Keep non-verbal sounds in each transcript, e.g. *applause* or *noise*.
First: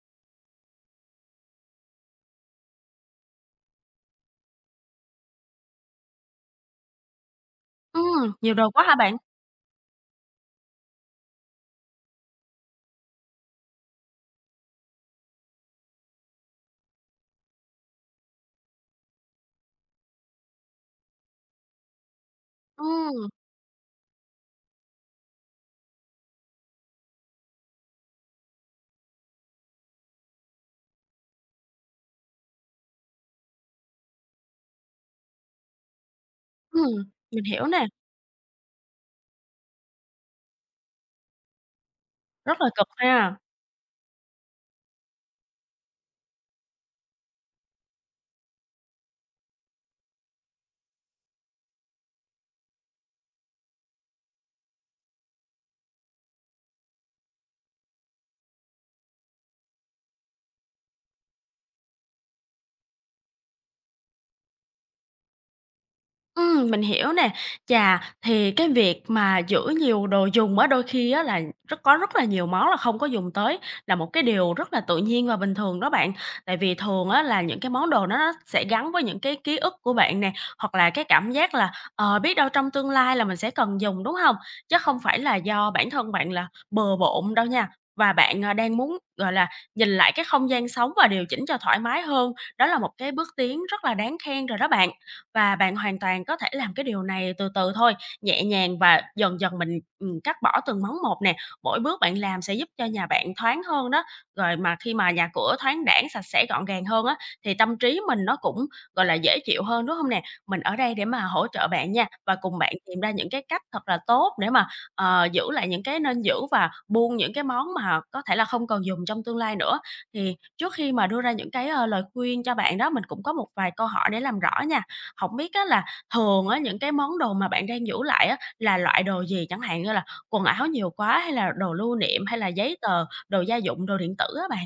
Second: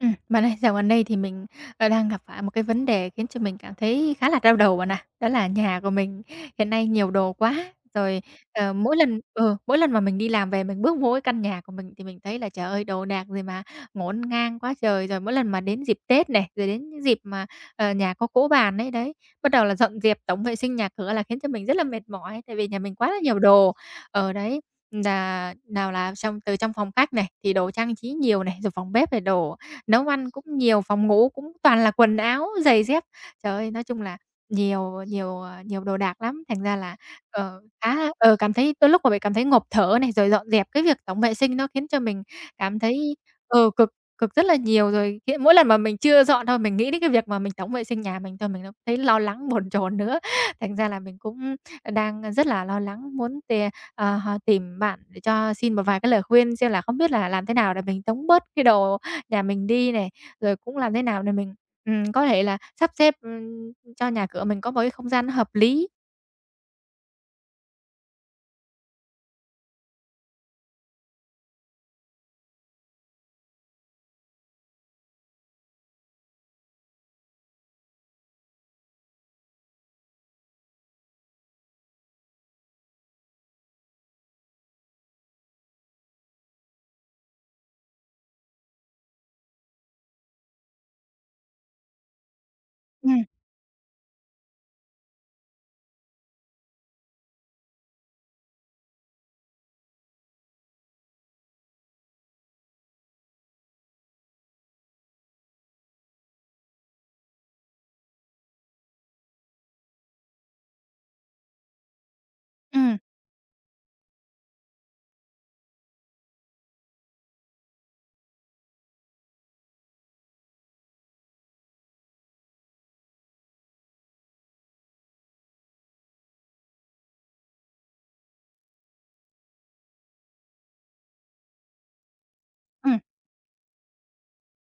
Bạn ơi, dạo gần đây thì mình, đang gặp phải một cái vấn đề khiến cho mình cảm thấy khá là đau đầu bạn ạ. Đó là nhà của mình hiện nay nhiều đồ quá, rồi, Ừm, Nhiều đồ quá hả mỗi bạn? lần mỗi lần mà mình đi làm về mình bước vô cái căn nhà của mình thì mình thấy là, trời ơi, đồ đạc gì mà ngổn ngang quá trời. Rồi mỗi lần mà đến dịp Tết này, rồi đến những dịp mà, nhà có cỗ bàn ấy, đấy, bắt đầu là dọn dẹp tổng vệ sinh nhà cửa là khiến cho mình rất là mệt mỏi, tại vì nhà mình quá là Ừm, nhiều đồ. Ở đấy, là nào là trong phòng khách này thì đồ trang trí nhiều này, rồi phòng bếp thì đồ nấu ăn cũng nhiều, phòng ngủ cũng toàn là quần áo, giày dép. Trời ơi, nói chung là nhiều nhiều, ờ, nhiều đồ đạc lắm, thành ra là, ừm, mình hiểu nè, khá là cảm thấy đôi lúc mà mình cảm thấy ngộp thở này, rồi dọn dẹp cái việc tổng vệ sinh nó khiến cho mình rất là cảm cực thấy, ha. Cực cực rất là nhiều. Rồi khi mỗi lần mà mình chưa dọn thôi, mình nghĩ đến cái việc mà mình tổng vệ sinh nhà mình thôi mình đã thấy lo lắng, bồn chồn nữa. *laughs* Thành ra là mình cũng đang rất là lo lắng, muốn t ờ, h tìm bạn để cho xin một vài cái lời khuyên xem là không biết là làm thế nào để mình tống bớt cái đồ nhà mình đi này, rồi cũng làm thế nào để mình, có thể là sắp xếp, cho nhà cửa mình có một cái không gian nó hợp lý. Mình hiểu nè. Chà, thì cái việc mà giữ nhiều đồ dùng á, đôi khi á là rất là nhiều món là không có dùng tới, là một cái điều rất là tự nhiên và bình thường đó bạn. Tại vì thường á là những cái món đồ nó sẽ gắn với những cái ký ức của bạn nè, hoặc là cái cảm giác là, biết đâu trong tương lai là mình sẽ cần dùng, đúng không? Chứ không phải là do bản thân bạn là bừa bộn đâu nha. Và bạn, à, đang muốn, gọi là, nhìn lại cái không gian sống và điều chỉnh cho thoải mái hơn, đó là một cái Ừm, bước tiến rất là đáng khen rồi đó bạn. Và bạn hoàn toàn có thể làm cái điều này từ từ thôi, nhẹ nhàng và dần dần mình, cắt bỏ từng món một nè. Mỗi bước bạn làm sẽ giúp cho nhà bạn thoáng hơn đó. Rồi mà khi mà nhà cửa thoáng đãng, sạch sẽ, gọn gàng hơn á, thì tâm trí mình nó cũng, gọi là, dễ chịu hơn, đúng không nè? Mình ở đây để mà hỗ trợ bạn nha, và cùng bạn ừm, tìm ra những cái cách thật là tốt để mà, giữ lại những cái nên giữ và buông những cái món mà có thể là không còn dùng trong tương lai nữa. Thì trước khi mà đưa ra những cái, lời khuyên cho bạn đó, mình cũng có một vài câu hỏi để làm rõ nha. Không biết á là thường á, những cái món đồ mà bạn đang giữ lại á, là loại đồ gì? Chẳng hạn như là quần áo nhiều quá hay là đồ lưu niệm hay là giấy ừm, tờ, đồ gia dụng, đồ điện tử á bạn?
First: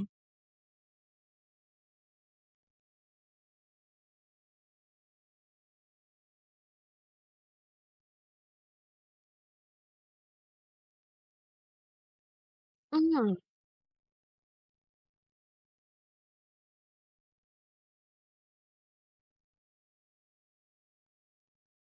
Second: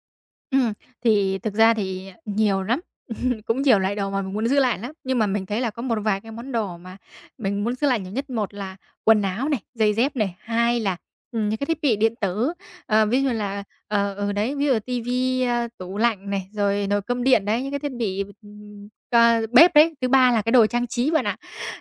ừm. Thì thực ra thì nhiều lắm. *laughs* Cũng nhiều loại đồ mà mình muốn giữ lại lắm, nhưng mà mình thấy là có một vài cái món đồ mà mình muốn giữ lại nhiều nhất. Một là quần áo này, giày dép này, hai là, những cái thiết bị điện tử, ví dụ Ừm. là, đấy, ví dụ tivi, tủ lạnh này, rồi nồi cơm điện đấy, những cái thiết bị, bếp đấy. Thứ ba là cái đồ trang trí bạn ạ.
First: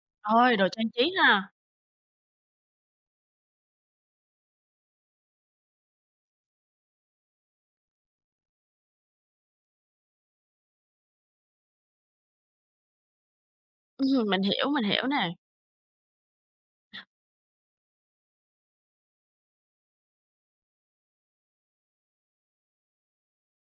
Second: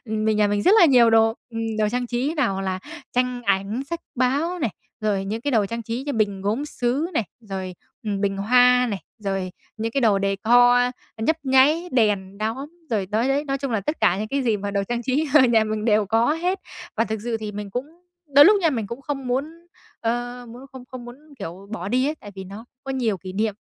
Mình nhà Ôi, mình đồ rất là trang nhiều trí đồ, ha. Đồ trang trí nào là tranh ảnh, sách báo này, rồi những cái đồ trang trí như bình gốm sứ này, rồi, bình hoa này, rồi những cái đồ decor nhấp nháy, đèn, đóm, rồi nói đấy, nói chung là tất cả những cái Mình gì hiểu, mà đồ mình trang hiểu trí nè. *laughs* ở nhà mình đều có hết. Và thực sự thì mình cũng đôi lúc nha, mình cũng không muốn, ờ, muốn không không muốn, kiểu, bỏ đi ấy, tại vì nó có nhiều kỷ niệm.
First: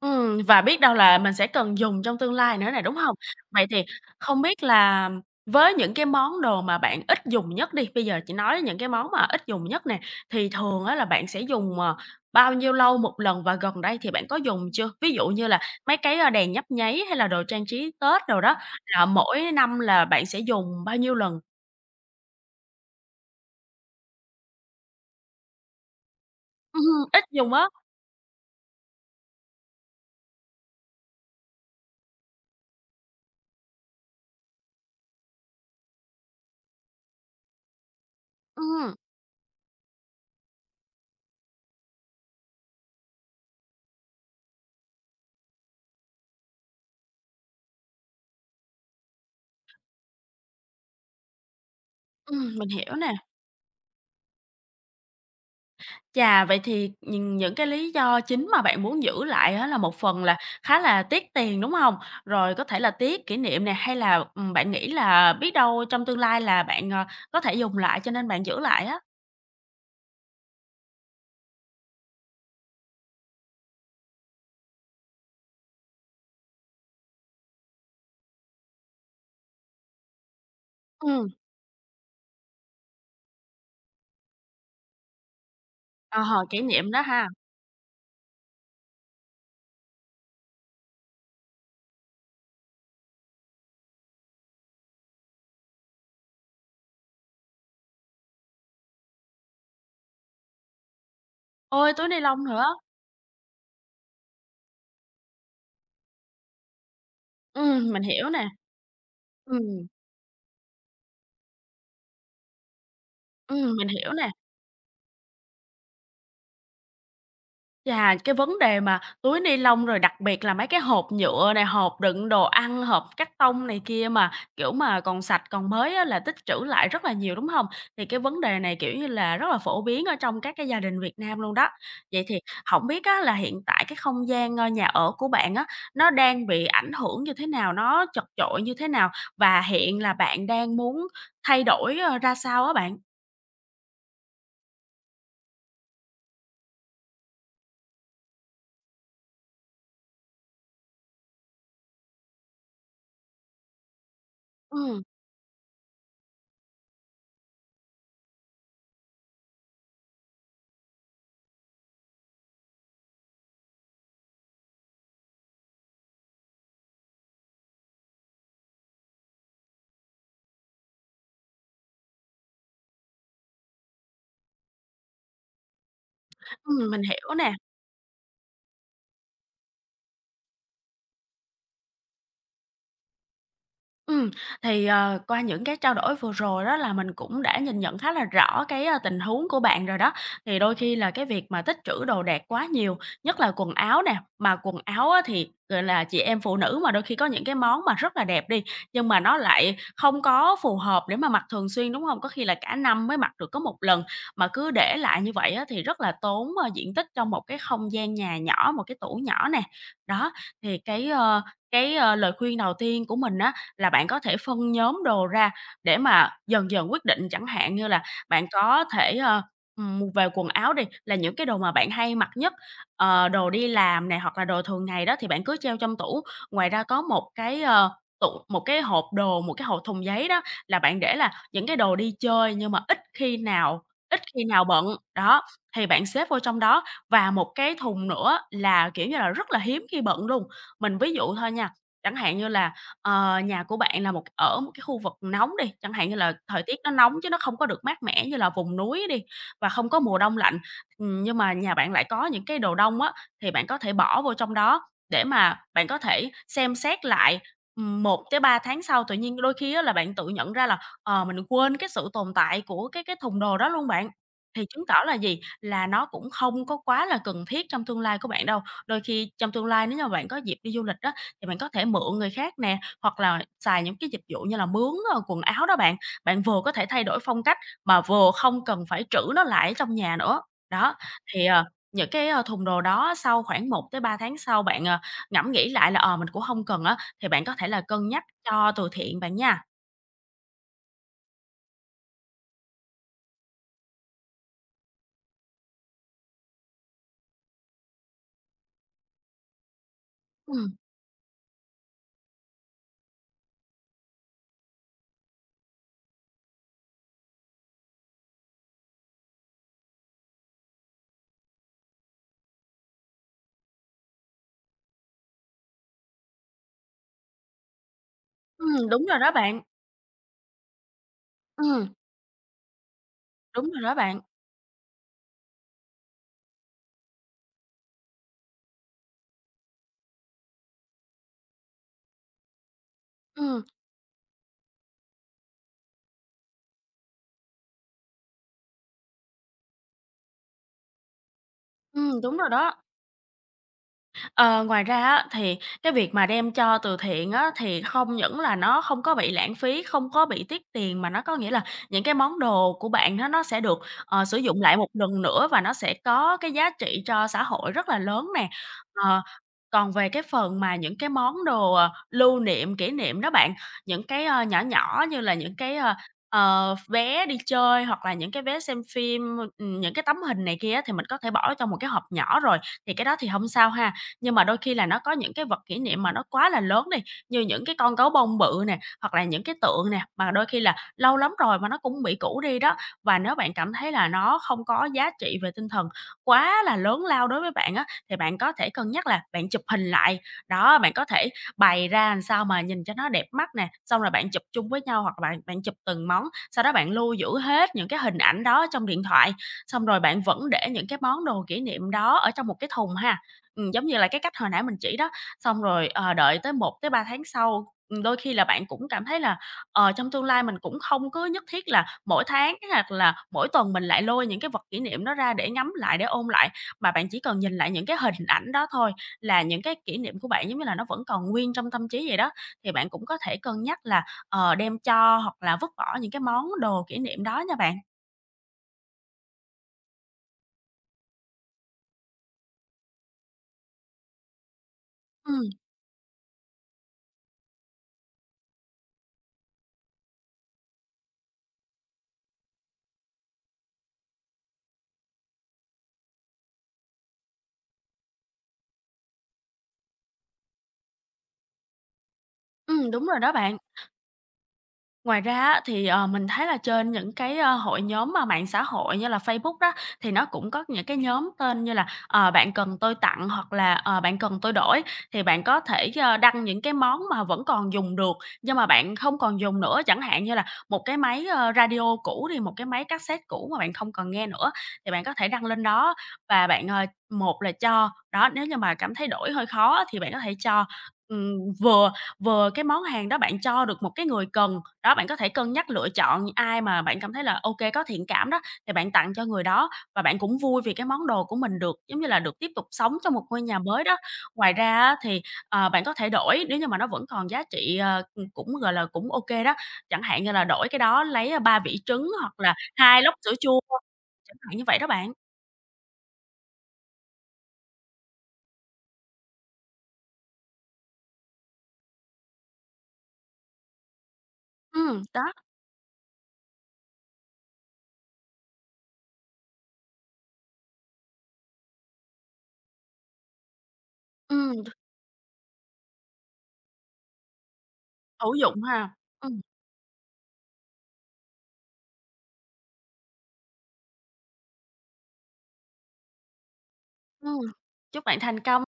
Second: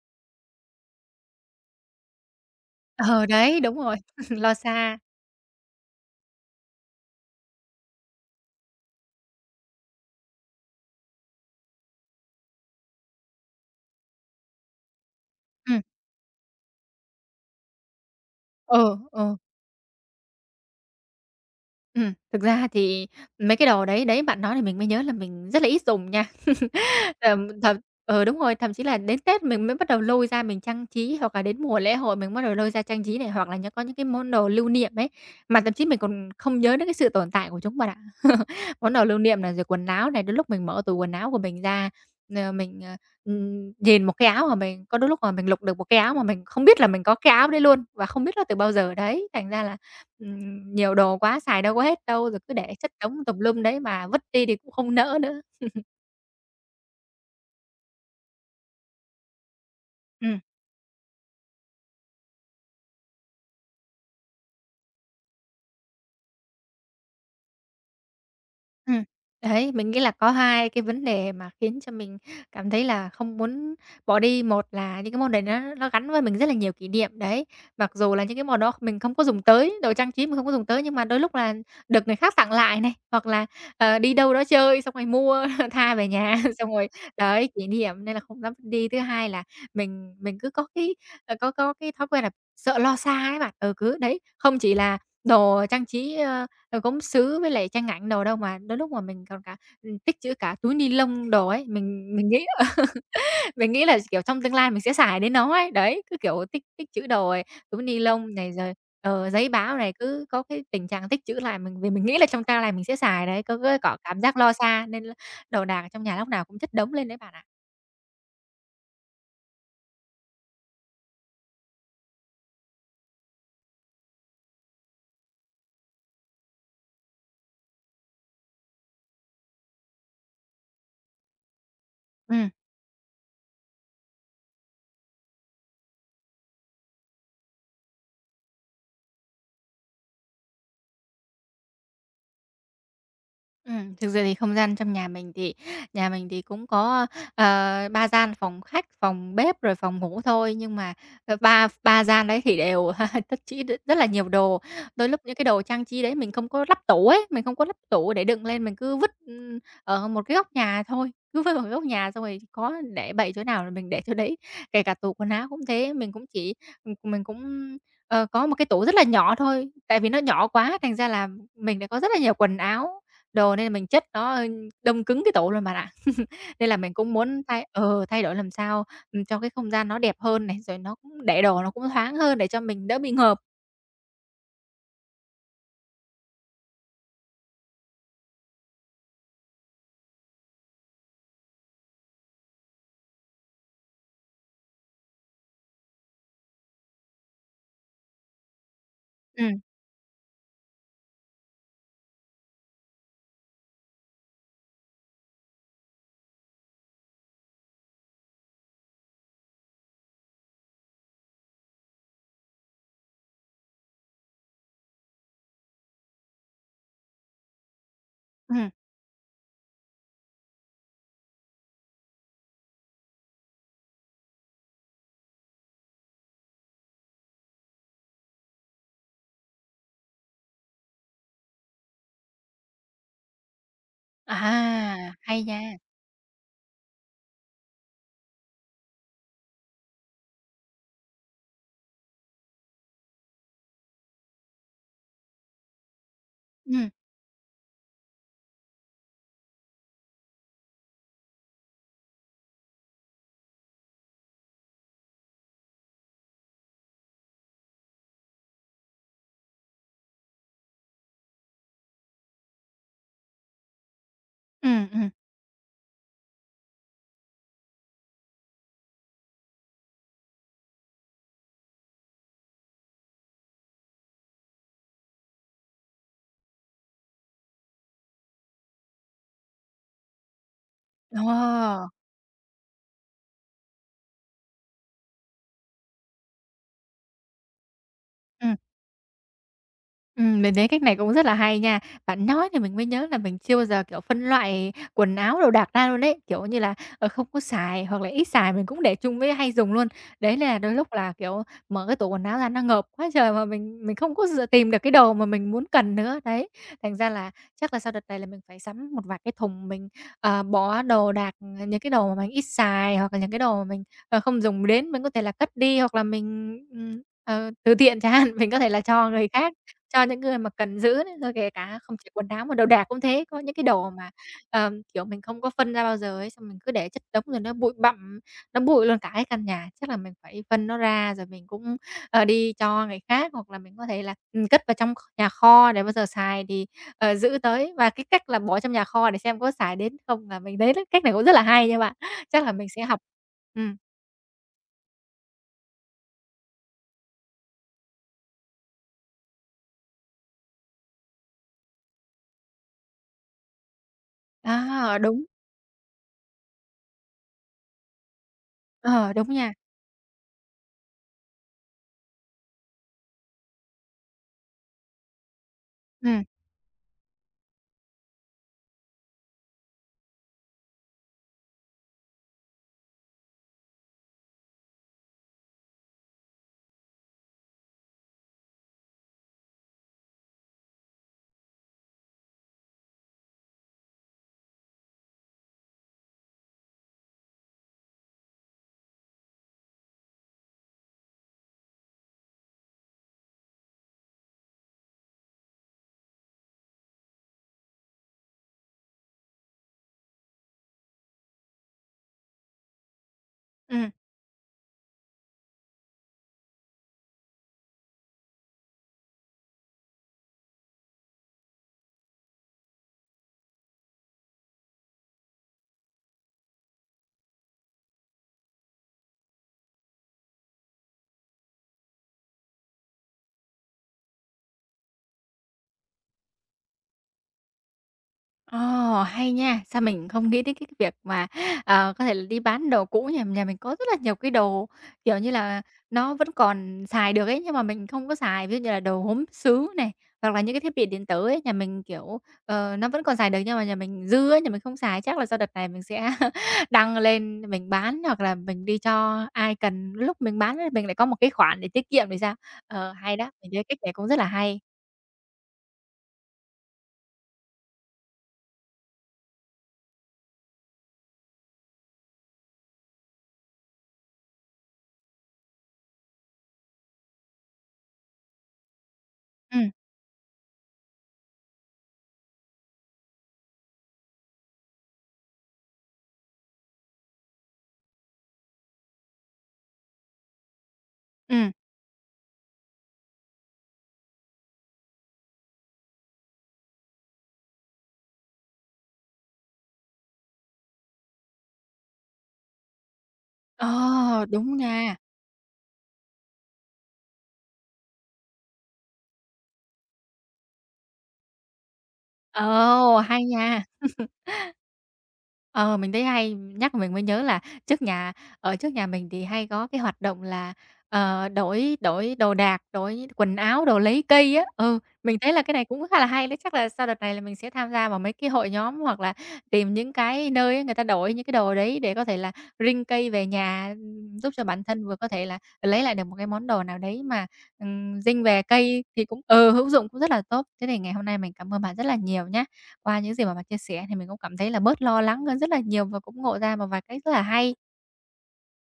Và biết đâu là mình sẽ cần dùng trong tương lai nữa này đúng hông? Ờ, đấy, Vậy đúng thì rồi, *laughs* không lo biết xa. là với những cái món đồ mà bạn ít dùng nhất đi, bây giờ chỉ nói những cái món mà ít dùng nhất nè, thì thường á là bạn sẽ dùng, bao nhiêu lâu một lần và gần đây thì bạn có dùng chưa? Ví dụ như là Ừm, mấy cái, a, đèn nhấp nháy hay là đồ trang trí Tết đồ đó, ừ, là ừ, mỗi năm là bạn sẽ dùng bao nhiêu lần? Thực ra thì mấy cái đồ đấy, đấy, bạn nói thì mình mới nhớ là mình rất là ít dùng nha. Ừm, ít dùng Tầm á. thậm đúng rồi, thậm chí là đến Tết mình mới bắt đầu lôi ra mình trang trí, hoặc là đến mùa lễ hội mình bắt đầu lôi ra trang trí này, hoặc là có những cái món đồ lưu niệm ấy, mà thậm chí mình còn không nhớ đến cái sự tồn tại của chúng bạn ạ. *laughs* Món Ừm, đồ lưu niệm này, rồi quần áo này, đến lúc mình mở tủ quần áo của mình ra, ờ, mình, ờ, nhìn một cái áo mà mình có đôi lúc mà mình lục được một cái áo mà mình không biết là mình có cái áo đấy luôn, và không biết là từ bao giờ đấy, thành ra là, nhiều đồ quá xài đâu có hết đâu, rồi cứ mình để chất hiểu nè. đống tùm lum đấy mà vứt đi thì cũng không nỡ nữa. Chà, vậy thì nhìn những cái lý do chính mà bạn muốn giữ lại á là một phần là Ừm. khá là tiếc tiền, đúng hông? Rồi có thể là tiếc kỷ niệm nè, hay là, bạn nghĩ là biết đâu trong tương lai là bạn, có thể dùng lại cho nên bạn giữ lại á? Ừm, đấy, mình nghĩ là có hai cái vấn đề mà khiến cho mình cảm thấy là không muốn bỏ đi. Một là những cái món đấy nó gắn với mình rất là nhiều kỷ niệm, đấy. Mặc dù là những cái món đó mình không có dùng tới, đồ trang trí mình không có dùng tới, nhưng mà đôi Ừm. lúc là được người khác tặng lại này, hoặc là, đi đâu đó chơi xong rồi mua *laughs* tha về Ờ, nhà, *laughs* kỷ xong rồi niệm đó ha. đấy, kỷ niệm nên là không dám vứt đi. Thứ hai là mình cứ có cái, có cái thói quen là sợ lo xa ấy bạn. Ừ, cứ đấy, không chỉ là đồ trang trí, rồi gốm sứ với lại tranh ảnh đồ đâu mà đôi lúc mà mình còn cả tích trữ cả túi ni lông đồ ấy, Ôi, túi mình ni mình lông nghĩ nữa. *laughs* mình nghĩ là, kiểu, trong tương lai mình sẽ xài đến nó ấy. Đấy, cứ, kiểu, tích tích trữ đồ rồi túi ni Mình hiểu lông nè, này rồi, giấy ừm, báo này, cứ có cái tình trạng tích trữ lại mình vì mình nghĩ là trong tương lai mình sẽ xài đấy, mình có hiểu cảm nè. giác lo xa nên là đồ đạc trong nhà lúc nào cũng chất đống lên đấy bạn ạ. Chà, cái vấn đề mà túi ni lông rồi đặc biệt là mấy cái hộp nhựa này, hộp đựng đồ ăn, hộp cắt tông này kia mà, kiểu, mà còn sạch, còn mới á là tích trữ lại rất là nhiều, đúng không? Thì cái vấn đề này, kiểu như là, rất là phổ biến ở trong các cái gia đình Việt Nam luôn đó. Vậy thì Ừm. không biết á là hiện tại cái không gian, nhà ở của bạn á, nó đang bị ảnh hưởng như thế nào? Nó chật chội như thế nào? Và hiện là bạn đang muốn thay đổi, ra sao á bạn? Thực ra thì không gian trong nhà mình thì cũng có, 3 gian, phòng khách, phòng bếp, rồi phòng ngủ thôi, nhưng mà, ba ba gian đấy thì đều *laughs* tích trữ rất là nhiều đồ. Ừm, Đôi lúc những cái đồ trang trí đấy mình không có lắp tủ ấy, mình không có lắp tủ để đựng lên, mình cứ vứt, ở một cái góc nhà thôi, cứ vứt vào một góc nhà xong rồi có để bậy chỗ nào là mình để chỗ đấy. Kể cả tủ quần áo cũng thế, mình cũng chỉ mình cũng, ờ, có một cái tủ rất là nhỏ thôi, tại vì nó nhỏ quá thành ra là mình đã có rất là nhiều quần áo đồ nên là mình chất nó, đông cứng cái tủ luôn bạn ạ. Nên là mình mình cũng hiểu muốn nè. Thay đổi làm sao, cho cái không gian nó đẹp hơn này, rồi nó cũng để đồ nó cũng thoáng hơn để cho mình đỡ bị ngợp. Ừm, thì, qua những cái trao đổi vừa rồi đó là mình cũng đã nhìn nhận khá là rõ cái, a, tình huống của bạn rồi đó. Thì đôi khi là cái việc mà tích trữ đồ đạc quá nhiều, nhất là quần áo nè, mà quần áo á thì, gọi là, chị em phụ nữ mà đôi khi có những cái món mà rất là đẹp đi, nhưng mà nó Ừm, lại không có phù hợp để mà mặc thường xuyên, đúng không? Có khi là cả năm mới mặc được có một lần, mà cứ để lại như vậy á thì rất là tốn, diện tích trong một cái không gian nhà nhỏ, một cái tủ nhỏ nè. Đó, thì lời khuyên đầu tiên của mình là bạn có thể phân nhóm đồ ra để mà dần dần quyết định. Chẳng hạn như là bạn ừm. có thể, về quần áo đi, là những cái đồ mà bạn hay mặc nhất, đồ đi làm này hoặc là đồ thường ngày đó thì bạn cứ treo trong tủ. Ngoài ra có một cái, ờ, tủ một cái hộp đồ, một cái hộp thùng giấy đó là bạn để là những cái đồ đi chơi nhưng mà ít khi nào bận, À, hay đó, nha! thì bạn xếp vô trong đó. Và một cái thùng nữa là, kiểu như là, rất là hiếm khi bận luôn. Mình ví dụ thôi nha, chẳng hạn như là nhà của bạn là một cái khu vực nóng đi, chẳng hạn như là thời tiết Ừm, nó nóng chứ nó không có được mát mẻ như là vùng núi đi và không có mùa đông lạnh, nhưng mà nhà bạn lại có những cái đồ đông á, thì bạn có thể bỏ vô trong đó để mà bạn có thể xem xét lại, 1 tới 3 tháng sau. Tự nhiên đôi khi á là bạn tự nhận ra là, mình quên cái sự tồn tại của cái thùng đồ đó luôn bạn. Thì chứng ừm, tỏ ừm. là gì? Là nó cũng không có quá là cần thiết trong tương lai của bạn đâu. Đôi khi trong tương lai nếu như mà bạn có dịp đi du lịch á, thì bạn có thể mượn người khác nè, hoặc là xài những cái dịch vụ như là mướn, quần áo đó bạn, bạn vừa có thể thay đổi phong cách mà vừa không cần phải trữ nó lại ở trong nhà nữa. Đó, thì, Ờ, những cái, thùng đồ đó sau khoảng một tới ba tháng sau bạn, ngẫm nghĩ lại là, mình cũng không cần á, thì bạn có thể là cân nhắc ừm. cho từ thiện bạn nha. Mình thấy cách này cũng rất là hay nha. Bạn nói thì mình mới nhớ là mình chưa bao giờ, kiểu, phân loại quần áo đồ đạc ra luôn đấy kiểu như là, không có xài hoặc là ít xài mình cũng để chung với hay dùng luôn. Đấy là đôi Ừm, lúc là, kiểu, mở cái tủ quần áo ra nó ngộp quá trời mà mình không có tìm được cái đồ mà mình muốn cần nữa, đấy. Thành ra là chắc là sau đợt này là mình phải sắm một vài cái thùng mình, bỏ đồ đạc, những cái đồ mà mình ít xài hoặc là những cái đồ mà mình, không dùng đến, mình có thể là cất đi hoặc là mình, từ thiện chẳng hạn, *laughs* mình có thể là Đúng cho rồi người đó khác. bạn. Cho những người mà cần giữ đấy, rồi kể cả Ừm, không chỉ quần áo mà đồ đạc cũng thế, có những cái Đúng rồi đồ đó mà, bạn. Kiểu, mình không có phân ra bao giờ ấy, xong mình cứ để chất đống rồi nó bụi bặm, nó bụi luôn cả cái căn nhà. Chắc là mình phải phân nó ra rồi mình cũng, đi cho người khác, hoặc là Ừm, mình có thể là, cất vào trong kho nhà kho để bao giờ xài thì, giữ tới. Và cái cách là bỏ trong nhà kho để xem có xài đến không là mình thấy đấy cách này cũng rất là hay nha bạn. Đúng Chắc rồi là mình đó. sẽ học. Ừm, Ờ, ngoài ra á, thì cái việc mà đem cho từ thiện á, thì không những là nó không có bị lãng phí, không có bị tiếc tiền, mà nó có nghĩa là những cái món đồ của bạn đó nó sẽ được, sử dụng lại một à, lần đúng, nữa và nó sẽ có cái giá trị cho xã hội rất là lớn nè. ờ, Ờ, đúng nha. còn về cái phần mà những cái món đồ, lưu niệm, kỷ niệm đó bạn, những cái, nhỏ nhỏ như là những cái, Ừ. Vé đi chơi hoặc là những cái vé xem phim, những cái tấm hình này kia á, thì mình có thể bỏ vô trong một cái hộp nhỏ rồi, thì cái đó thì không sao ha. Nhưng mà đôi khi là nó có những cái vật kỷ niệm mà nó quá là lớn đi, như những cái con gấu bông bự nè, hoặc là những cái tượng nè, mà đôi khi là lâu lắm rồi mà nó cũng bị cũ đi đó. Và nếu bạn cảm thấy là nó không có giá trị về tinh thần quá là lớn lao đối với bạn á, thì bạn có thể cân nhắc là bạn chụp hình lại. Đó, bạn có thể bày ra làm sao mà nhìn cho nó đẹp mắt nè, xong rồi bạn chụp chung với nhau hoặc là bạn bạn chụp từng món, sau đó bạn lưu giữ hết những cái hình ảnh đó trong điện thoại, xong rồi bạn vẫn để những cái món đồ kỷ niệm đó ở trong một cái thùng ha. Giống ừm. như là cái cách hồi nãy mình chỉ đó, xong rồi, đợi tới một tới 3 tháng sau, đôi khi là bạn cũng cảm thấy là, trong tương lai mình cũng không cứ nhất thiết là mỗi tháng hoặc là mỗi tuần mình lại lôi những cái vật kỷ niệm đó ra để ngắm lại, để ôn lại, mà bạn chỉ cần nhìn lại những cái hình ảnh đó thôi là những cái kỷ niệm của bạn, giống như là, nó vẫn còn nguyên trong tâm trí vậy đó. Thì bạn cũng có thể cân nhắc là, đem cho hoặc là vứt bỏ những cái món đồ kỷ niệm đó nha bạn. Ồ, hay nha! Sao mình không nghĩ đến cái việc mà, có thể là đi bán đồ cũ nhỉ? Nhà mình có rất là nhiều cái đồ, kiểu như Ừm, là, nó vẫn còn xài được ấy, nhưng mà mình không có xài. Ví dụ như là đồ gốm sứ này, hoặc là những cái thiết bị điện tử ấy, nhà mình, kiểu, nó vẫn còn xài được nhưng mà nhà mình dư ấy, nhà mình không xài. Chắc là sau đợt này mình sẽ *laughs* đăng lên mình bán hoặc là mình đi cho ai cần, lúc mình bán ấy mình lại có một cái khoản để tiết kiệm thì sao? Ờ, Đúng hay rồi đó, đó mình bạn. thấy cách này cũng rất là hay. Ngoài ra á, thì, mình thấy là trên những cái, hội nhóm mà mạng xã hội như là Facebook đó, thì nó cũng có những cái nhóm tên như là, "Bạn cần tôi tặng" hoặc là, "Bạn cần tôi đổi", thì bạn có thể, đăng những cái món mà vẫn còn dùng được, nhưng mà bạn không còn dùng Ừm, nữa, chẳng hạn như là một cái máy, radio cũ đi, một cái máy cassette cũ mà bạn không còn nghe nữa, thì bạn có thể đăng lên đó và bạn, một là cho đó, nếu như mà cảm thấy đổi hơi khó á thì bạn có thể cho, ừm, ừm. vừa vừa cái món hàng đó bạn cho được một cái người cần đó, bạn có thể cân nhắc lựa chọn ai mà bạn cảm thấy là ok có thiện cảm đó, thì bạn tặng cho người đó và bạn cũng vui vì cái món đồ của mình được, giống như là, được tiếp tục sống trong một ngôi nhà mới đó. Ờ, Ngoài đúng ra nha. á thì, bạn có thể đổi nếu như mà nó vẫn còn giá trị, cũng, gọi là, cũng ok đó, chẳng hạn như là đổi cái đó lấy, ờ, ba 3 vỉ trứng hoặc là Ồ, 2 lốc hay sữa chua, nha! chẳng hạn như vậy đó bạn. Ờ, mình thấy hay, nhắc mình mới nhớ là trước nhà ở trước nhà mình thì hay có cái hoạt động là, ờ, đổi đổi đồ đạc, đổi quần áo, đồ lấy cây á. Ừ, Ừ mình thấy đó, là cái này cũng khá là hay đấy, chắc là sau đợt này là mình sẽ tham gia vào mấy cái hội nhóm hoặc là tìm những cái nơi người ta đổi những cái đồ đấy để có thể là ring cây về nhà, giúp cho bản ừ thân vừa có thể là lấy lại được một cái món đồ nào đấy mà, ring hữu về dụng cây ha. thì cũng ừ hữu dụng, cũng rất là tốt. Thế thì ngày hôm nay mình cảm ơn bạn rất là nhiều nhé qua những gì mà bạn chia sẻ thì mình cũng cảm thấy là bớt lo lắng hơn rất là nhiều và cũng ngộ ra một vài cách rất là ừm, hay. Chúc bạn thành công.